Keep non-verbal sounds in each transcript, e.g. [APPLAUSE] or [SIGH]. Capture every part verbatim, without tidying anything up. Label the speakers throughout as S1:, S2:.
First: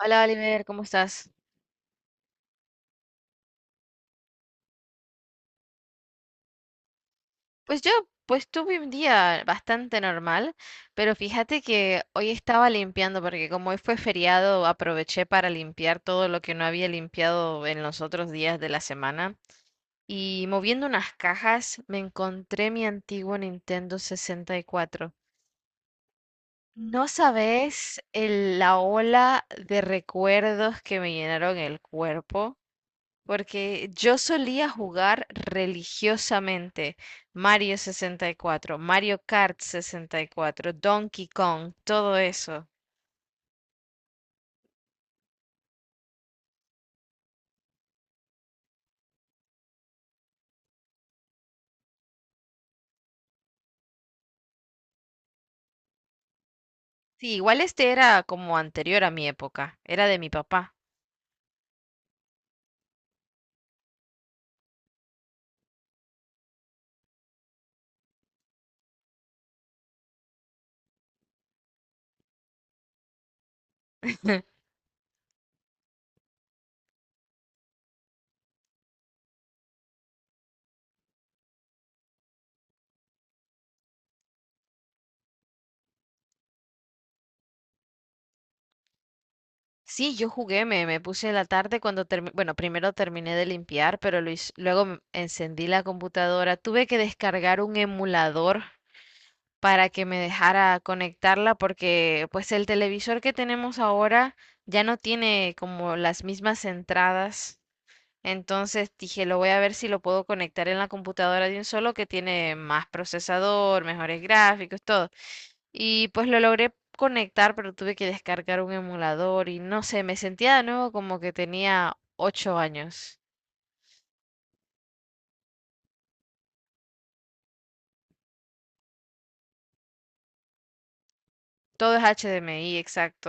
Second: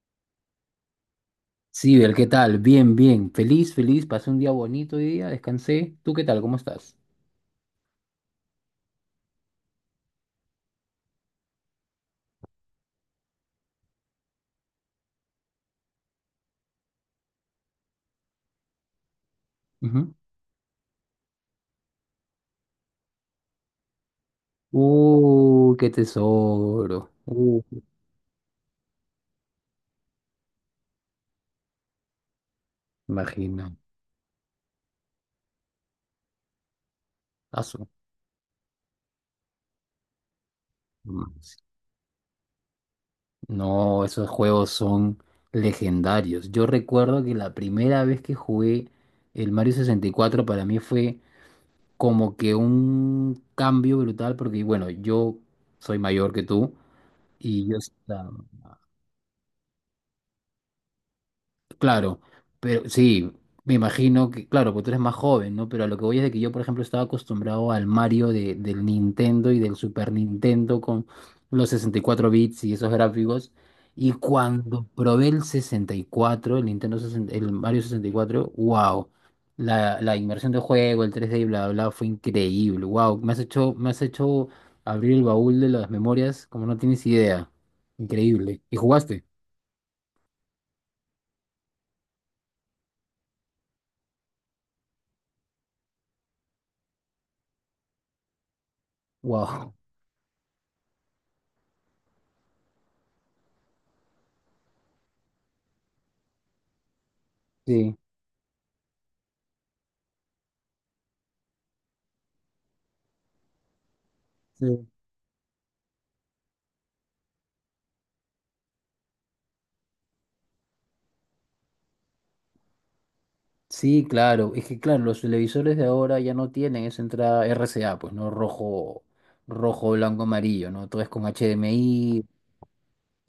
S1: Hola Oliver, ¿cómo estás?
S2: Sí, Bel, ¿qué tal? Bien, bien. Feliz, feliz. Pasé un día bonito hoy día, descansé. ¿Tú qué tal? ¿Cómo estás?
S1: Pues yo, pues tuve un día bastante normal, pero fíjate que hoy estaba limpiando porque como hoy fue feriado, aproveché para limpiar todo lo que no había limpiado en los otros días de la semana.
S2: Ujú.
S1: Y moviendo unas cajas, me encontré mi antiguo Nintendo sesenta y cuatro.
S2: Uh, qué
S1: No
S2: tesoro. Uh,
S1: sabes el- la ola de recuerdos que me llenaron el cuerpo.
S2: imagino.
S1: Porque yo solía jugar religiosamente Mario
S2: Asu.
S1: sesenta y cuatro, Mario Kart sesenta y cuatro,
S2: Mm.
S1: Donkey Kong, todo eso.
S2: No, esos juegos son legendarios. Yo recuerdo que la primera vez que jugué el Mario sesenta y cuatro para mí fue como que un cambio brutal porque, bueno, yo soy mayor que tú
S1: Sí, igual
S2: y yo
S1: este era
S2: estaba...
S1: como anterior a mi época, era de mi papá.
S2: Claro, pero sí, me imagino que, claro, porque tú eres más joven, ¿no? Pero a lo que voy es de que yo, por ejemplo, estaba acostumbrado al Mario de, del Nintendo y del Super Nintendo con los sesenta y cuatro bits y esos gráficos. Y
S1: [LAUGHS]
S2: cuando probé el sesenta y cuatro, el Nintendo sesenta, el Mario sesenta y cuatro, wow, la, la inmersión de juego, el tres d y bla, bla, bla, fue increíble, wow, me has hecho, me has hecho abrir el baúl de las memorias como no tienes idea, increíble. ¿Y jugaste?
S1: Sí, yo jugué, me, me puse en la tarde cuando terminé, bueno, primero terminé de limpiar, pero lo hice- luego m- encendí la computadora, tuve que descargar un emulador
S2: Wow,
S1: para que me dejara conectarla porque pues el televisor que tenemos ahora ya no tiene como las mismas entradas.
S2: sí.
S1: Entonces dije, lo voy a ver si lo puedo conectar en la computadora de un solo que tiene más procesador, mejores gráficos,
S2: Sí.
S1: todo. Y pues lo logré conectar, pero tuve que descargar un emulador y no sé, me sentía de nuevo como que tenía ocho años.
S2: Sí, claro. Es que claro, los televisores de ahora ya no tienen esa entrada R C A, pues, ¿no? Rojo, rojo, blanco, amarillo, ¿no? Todo es con
S1: Todo es
S2: H D M I.
S1: H D M I,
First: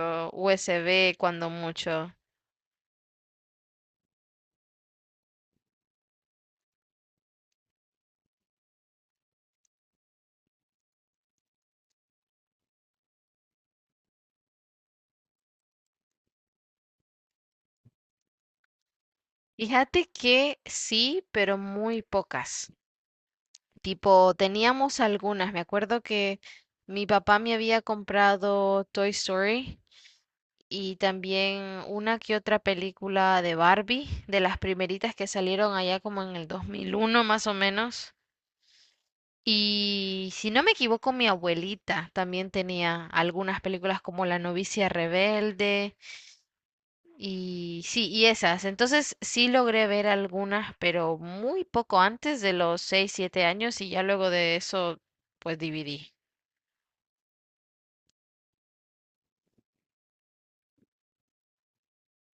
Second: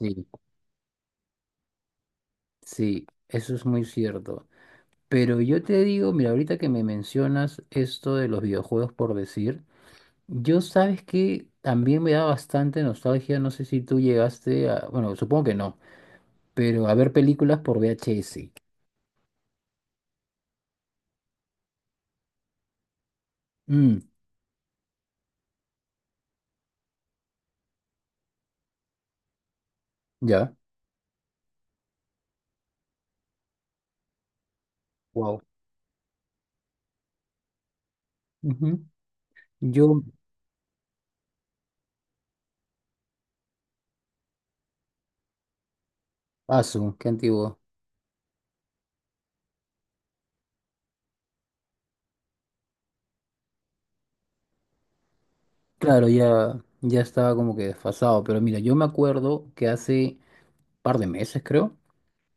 S2: Sí,
S1: U S B cuando mucho.
S2: sí, eso es muy cierto. Pero yo te digo, mira, ahorita que me mencionas esto de los videojuegos por decir, yo sabes que también me da bastante nostalgia, no sé si tú llegaste a, bueno, supongo que no, pero a ver películas por V H S.
S1: Fíjate que sí, pero muy pocas.
S2: Mm,
S1: Tipo, teníamos algunas. Me acuerdo que mi papá me había comprado Toy Story
S2: ya.
S1: y también una que otra película de Barbie, de las primeritas que
S2: Wow.
S1: salieron allá como en el dos mil uno más o menos.
S2: Ujú. Yo,
S1: Y si no me equivoco, mi abuelita también tenía algunas películas como La novicia rebelde.
S2: asu, qué antiguo.
S1: Y sí, y esas. Entonces sí logré ver algunas, pero muy poco antes de los seis siete años y ya luego de eso, pues
S2: Claro,
S1: dividí.
S2: ya, ya estaba como que desfasado, pero mira, yo me acuerdo que hace par de meses, creo,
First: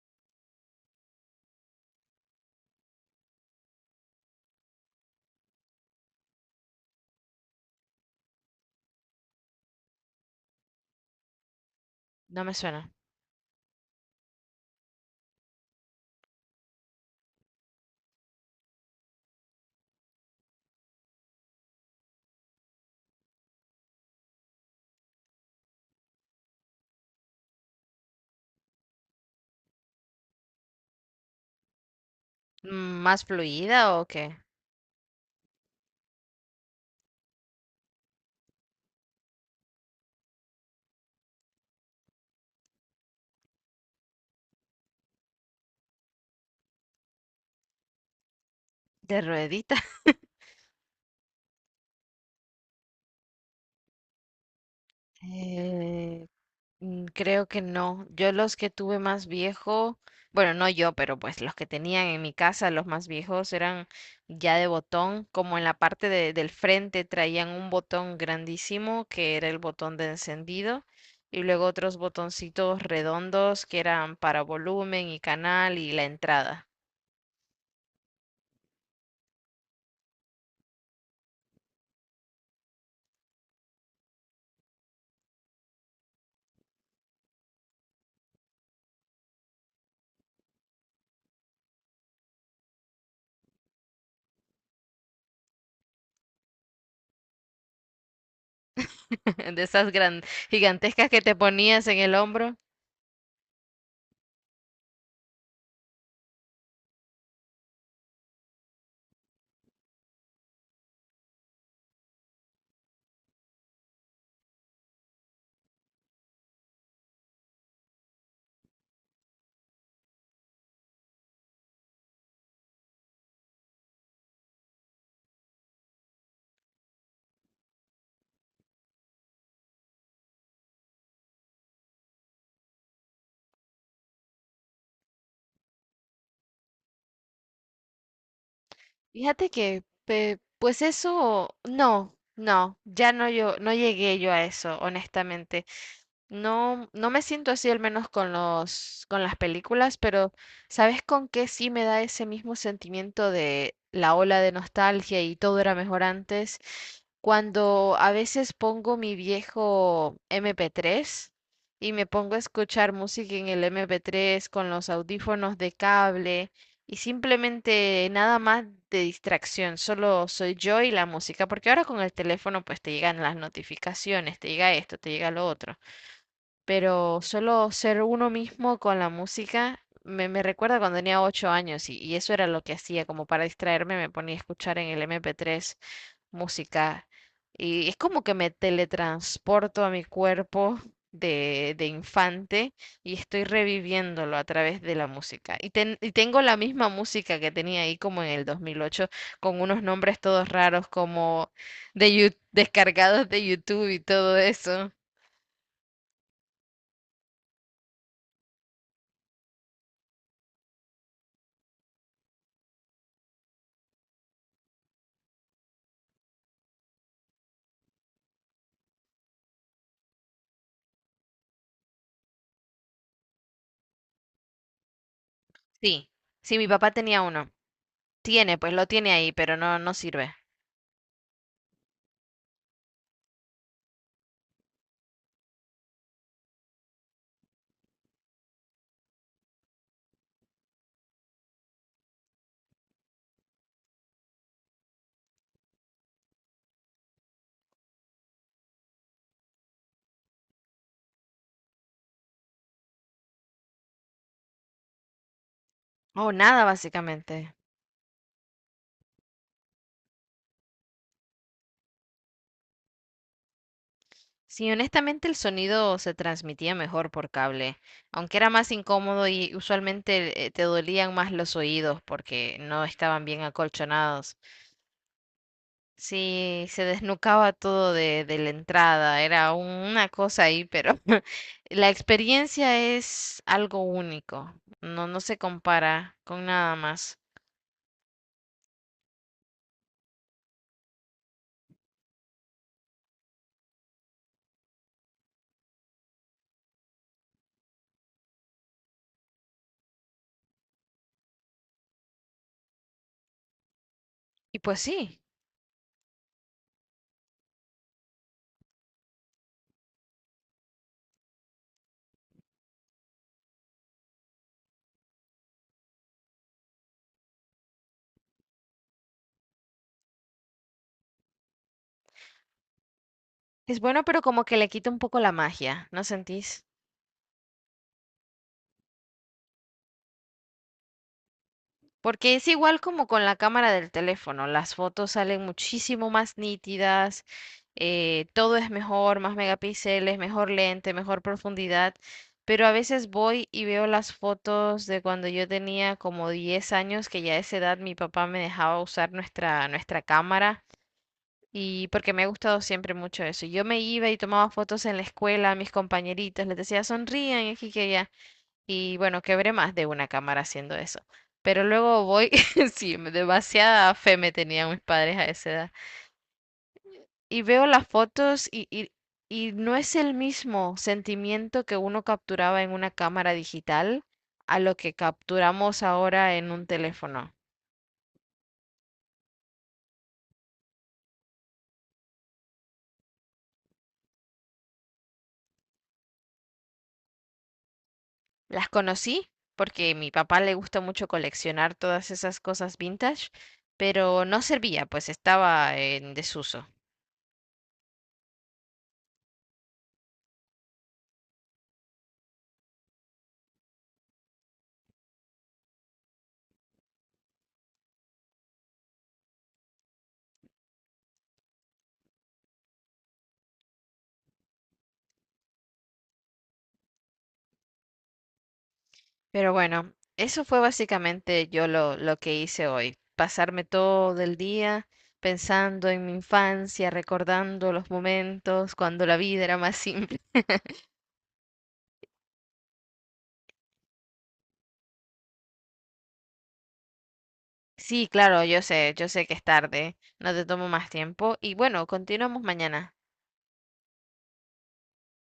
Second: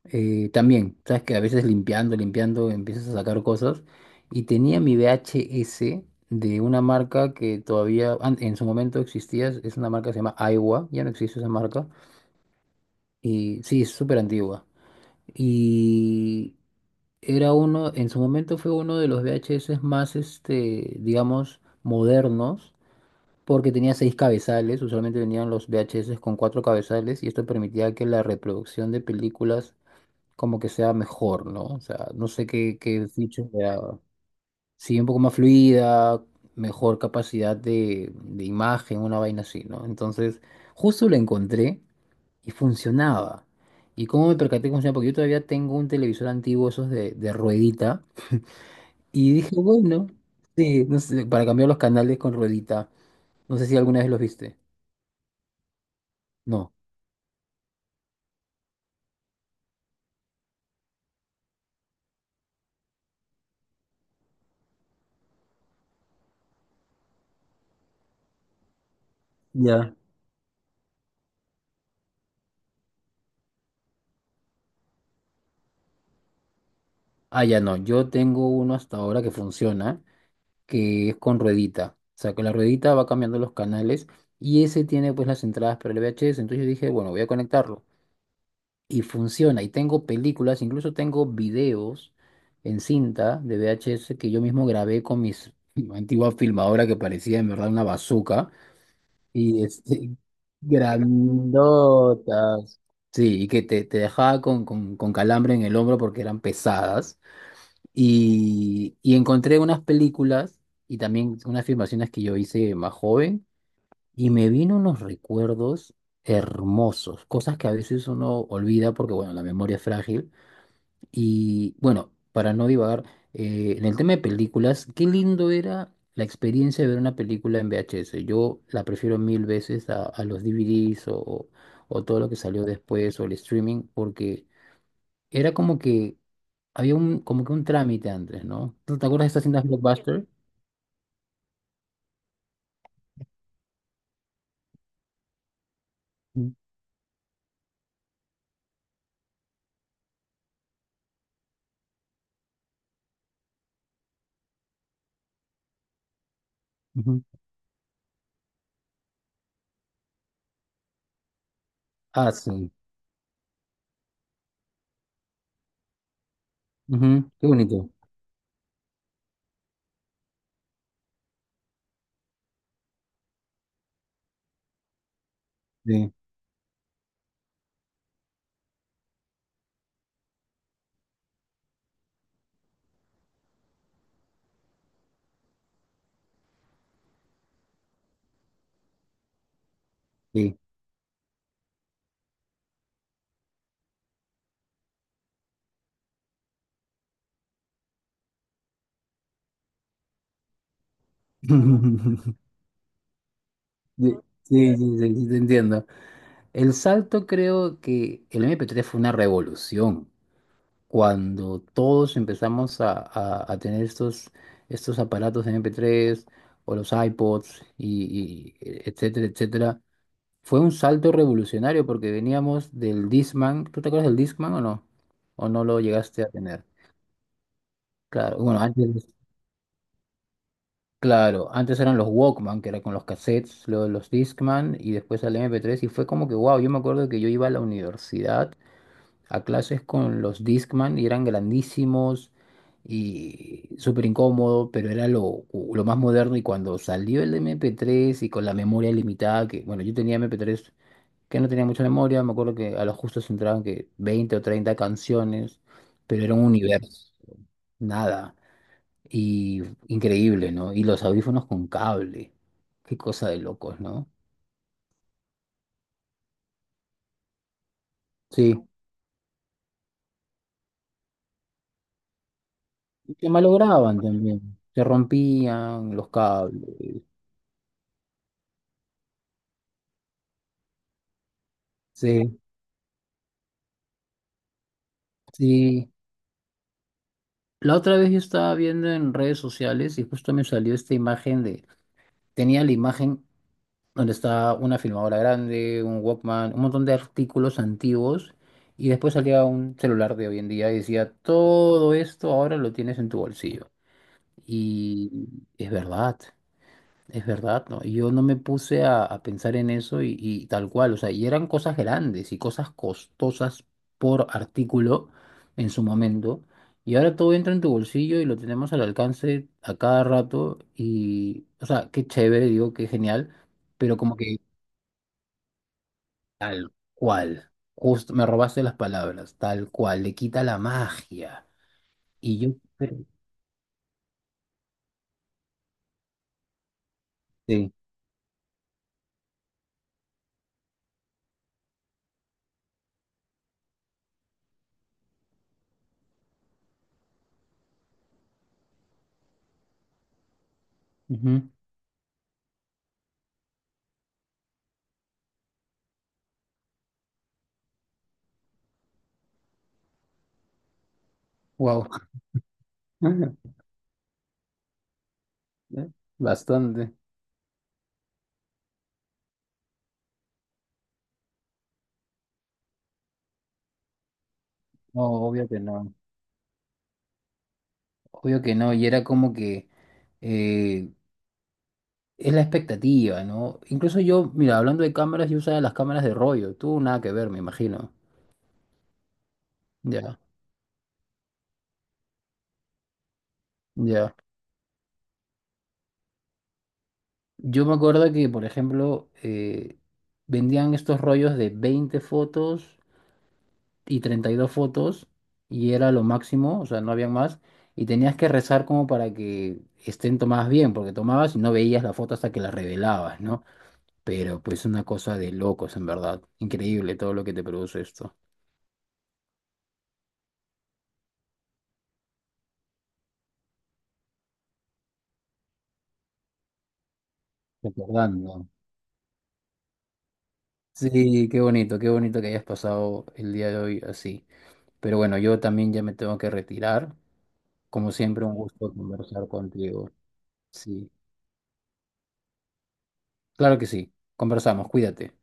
S2: eh, también, sabes que a veces limpiando, limpiando, empiezas a sacar cosas, y tenía mi V H S de una marca que todavía an- en su momento existía, es es una marca que se llama Aiwa, ya no existe esa marca,
S1: No me suena.
S2: y sí, es súper antigua, y era uno, en su momento fue uno de los V H S más, este, digamos, modernos porque tenía seis cabezales, usualmente venían los V H S con cuatro cabezales y esto permitía que la reproducción de películas como que sea mejor, ¿no? O sea, no sé qué,
S1: Mm,
S2: qué
S1: ¿Más
S2: feature le
S1: fluida
S2: daba.
S1: o qué?
S2: Sí, un poco más fluida, mejor capacidad de, de imagen, una vaina así, ¿no? Entonces, justo la encontré y funcionaba. ¿Y cómo me percaté que funcionaba? Porque yo todavía tengo un televisor antiguo, esos de, de ruedita,
S1: ¿De
S2: y dije,
S1: ruedita?
S2: bueno,
S1: [LAUGHS]
S2: sí, no sé, para cambiar los canales con ruedita. No sé si alguna vez los viste.
S1: Eh,
S2: No.
S1: Mm, Creo que no. Yo los que tuve más viejo, bueno, no yo, pero pues los que tenían en mi casa, los más viejos eran ya de botón, como en la parte de- del frente traían un botón grandísimo que era el
S2: Ya.
S1: botón de encendido y luego otros botoncitos redondos que eran para volumen y canal y la entrada.
S2: Ah, ya no. Yo tengo uno hasta ahora que funciona, que es con ruedita. O sea, que la ruedita va cambiando los canales y ese tiene pues las entradas para el V H S. Entonces yo dije, bueno, voy a conectarlo. Y funciona. Y tengo películas, incluso tengo videos en cinta de V H S que yo mismo grabé con mis [LAUGHS] antigua filmadora que parecía en verdad una bazooka.
S1: [LAUGHS] De
S2: Y
S1: esas
S2: este,
S1: gran,
S2: [LAUGHS]
S1: gigantescas que te ponías en el hombro.
S2: grandotas. Sí, y que te, te dejaba con, con, con calambre en el hombro porque eran pesadas. Y, y encontré unas películas y también unas filmaciones que yo hice más joven y me vino unos recuerdos hermosos, cosas que a veces uno olvida porque, bueno, la memoria es frágil. Y bueno, para no divagar, eh, en el tema de películas, qué lindo era la experiencia de ver una película en V H S. Yo la prefiero mil veces a, a los D V Ds o, o todo lo que salió después o el streaming porque era como que había un, como que un trámite antes, ¿no? ¿Tú te acuerdas de estas
S1: Fíjate
S2: cintas
S1: que,
S2: Blockbuster?
S1: pe- pues eso, no, no, ya no yo, no llegué yo a eso, honestamente.
S2: Mm,
S1: No, no me siento así al menos con los, con las películas, pero ¿sabes con qué sí me da ese mismo sentimiento de la ola de nostalgia y todo era mejor antes?
S2: ujú.
S1: Cuando a veces pongo mi viejo M P tres y me
S2: Ah,
S1: pongo a
S2: sí.
S1: escuchar música en el M P tres con los audífonos de cable y
S2: Ujú, qué bonito.
S1: simplemente nada más de distracción, solo soy yo y la música, porque ahora con el teléfono pues te llegan las notificaciones, te llega esto, te llega lo otro,
S2: Sí,
S1: pero solo ser uno mismo con la música me, me recuerda cuando tenía ocho años y, y eso era lo que hacía. Como para distraerme me ponía a escuchar en el M P tres música y es como que me teletransporto a mi
S2: sí.
S1: cuerpo de, de infante y estoy reviviéndolo a través de la música. Y, ten- y tengo la misma música que tenía ahí como en el dos mil ocho, con unos nombres todos raros como de, Yu-
S2: [LAUGHS]
S1: descargados de YouTube y
S2: Sí,
S1: todo
S2: sí,
S1: eso.
S2: sí, sí, sí, te entiendo. El salto creo que el M P tres fue una revolución. Cuando todos empezamos a, a- a tener estos, estos aparatos de M P tres o los iPods, y, y- etcétera, etcétera. Fue un salto revolucionario porque veníamos del Discman. ¿Tú te acuerdas del Discman o no? ¿O no lo
S1: Sí,
S2: llegaste a
S1: sí,
S2: tener?
S1: mi papá tenía uno.
S2: Claro,
S1: Tiene,
S2: bueno,
S1: pues lo
S2: antes,
S1: tiene ahí, pero no, no sirve.
S2: claro, antes eran los Walkman, que era con los cassettes, luego los Discman y después al M P tres y fue como que, wow, yo me acuerdo que yo iba a la universidad a clases con los Discman y eran grandísimos y súper incómodo, pero era lo, lo más moderno y cuando salió el M P tres y con la memoria limitada, que bueno, yo tenía M P tres que no tenía mucha memoria, me acuerdo que a lo justo se entraban que veinte o treinta canciones, pero
S1: O
S2: era un
S1: nada,
S2: universo,
S1: básicamente.
S2: nada, y increíble, ¿no? Y los audífonos con cable, qué cosa de locos, ¿no?
S1: Sí, honestamente el sonido se transmitía mejor por cable, aunque era
S2: Sí,
S1: más incómodo y usualmente eh, te dolían más los oídos porque no
S2: y
S1: estaban
S2: se
S1: bien
S2: malograban
S1: acolchonados.
S2: también, se rompían los cables,
S1: Sí, se desnucaba todo de, de la entrada, era un- una cosa ahí, pero [LAUGHS] la
S2: sí,
S1: experiencia es algo único, no, no se
S2: sí.
S1: compara con nada más.
S2: La otra vez yo estaba viendo en redes sociales y justo me salió esta imagen de, tenía la imagen donde está una filmadora grande, un Walkman, un montón de artículos antiguos, y después salía un celular de hoy en día y decía, todo esto ahora lo tienes en tu bolsillo.
S1: Y pues sí.
S2: Y es verdad, es verdad, ¿no? Y yo no me puse a, a pensar en eso y, y tal cual, o sea, y eran cosas grandes y cosas costosas por artículo en su momento. Y ahora todo entra en tu bolsillo y lo tenemos al alcance a cada rato y, o sea, qué chévere, digo, qué genial,
S1: Es
S2: pero
S1: bueno,
S2: como
S1: pero
S2: que
S1: como que le quita un poco la magia, ¿no sentís?
S2: Tal cual. Justo me robaste las palabras. Tal cual. Le quita la magia.
S1: Porque
S2: Y
S1: es
S2: yo
S1: igual
S2: creo
S1: como con la cámara del teléfono, las fotos salen muchísimo más nítidas,
S2: que
S1: eh, todo es mejor, más megapíxeles, mejor lente, mejor profundidad, pero a veces voy y veo las fotos de cuando yo tenía como diez años, que ya a esa edad mi papá me dejaba usar nuestra, nuestra cámara. Y porque me ha gustado siempre mucho eso. Yo me iba y tomaba fotos en la escuela a mis compañeritos, les decía sonrían aquí que allá. Y bueno, quebré más de una cámara haciendo eso. Pero
S2: wow.
S1: luego voy, [LAUGHS] sí,
S2: [LAUGHS]
S1: demasiada fe me tenían mis padres a esa edad.
S2: Bastante.
S1: Y veo las fotos y, y, y no es el mismo sentimiento que uno capturaba en una cámara digital a lo que
S2: No, obvio que
S1: capturamos
S2: no.
S1: ahora en un teléfono.
S2: Obvio que no. Y era como que eh, es la expectativa, ¿no? Incluso yo, mira, hablando de cámaras, yo usaba las cámaras de rollo. Tú nada que ver, me imagino.
S1: Las conocí porque mi
S2: Ya,
S1: papá le gusta mucho coleccionar todas esas cosas vintage,
S2: ya.
S1: pero no servía, pues estaba en desuso.
S2: Yo me acuerdo que, por ejemplo, eh, vendían estos rollos de veinte fotos y treinta y dos fotos y era lo máximo, o sea, no habían más. Y tenías que rezar como para que estén tomadas bien, porque tomabas y no veías la foto hasta que la revelabas, ¿no? Pero pues una cosa de locos, en verdad. Increíble todo lo que te produce esto.
S1: Pero bueno, eso fue básicamente yo lo, lo que hice hoy, pasarme todo el día pensando en mi infancia, recordando los
S2: Recordando.
S1: momentos cuando la vida era más [LAUGHS] simple.
S2: Sí, qué bonito, qué bonito que hayas pasado el día de hoy así. Pero bueno, yo también ya me tengo que retirar. Como
S1: Sí,
S2: siempre, un
S1: claro, yo
S2: gusto
S1: sé, yo sé
S2: conversar
S1: que es
S2: contigo.
S1: tarde, no te tomo más
S2: Sí,
S1: tiempo y bueno, continuamos mañana.
S2: claro que sí. Conversamos, cuídate.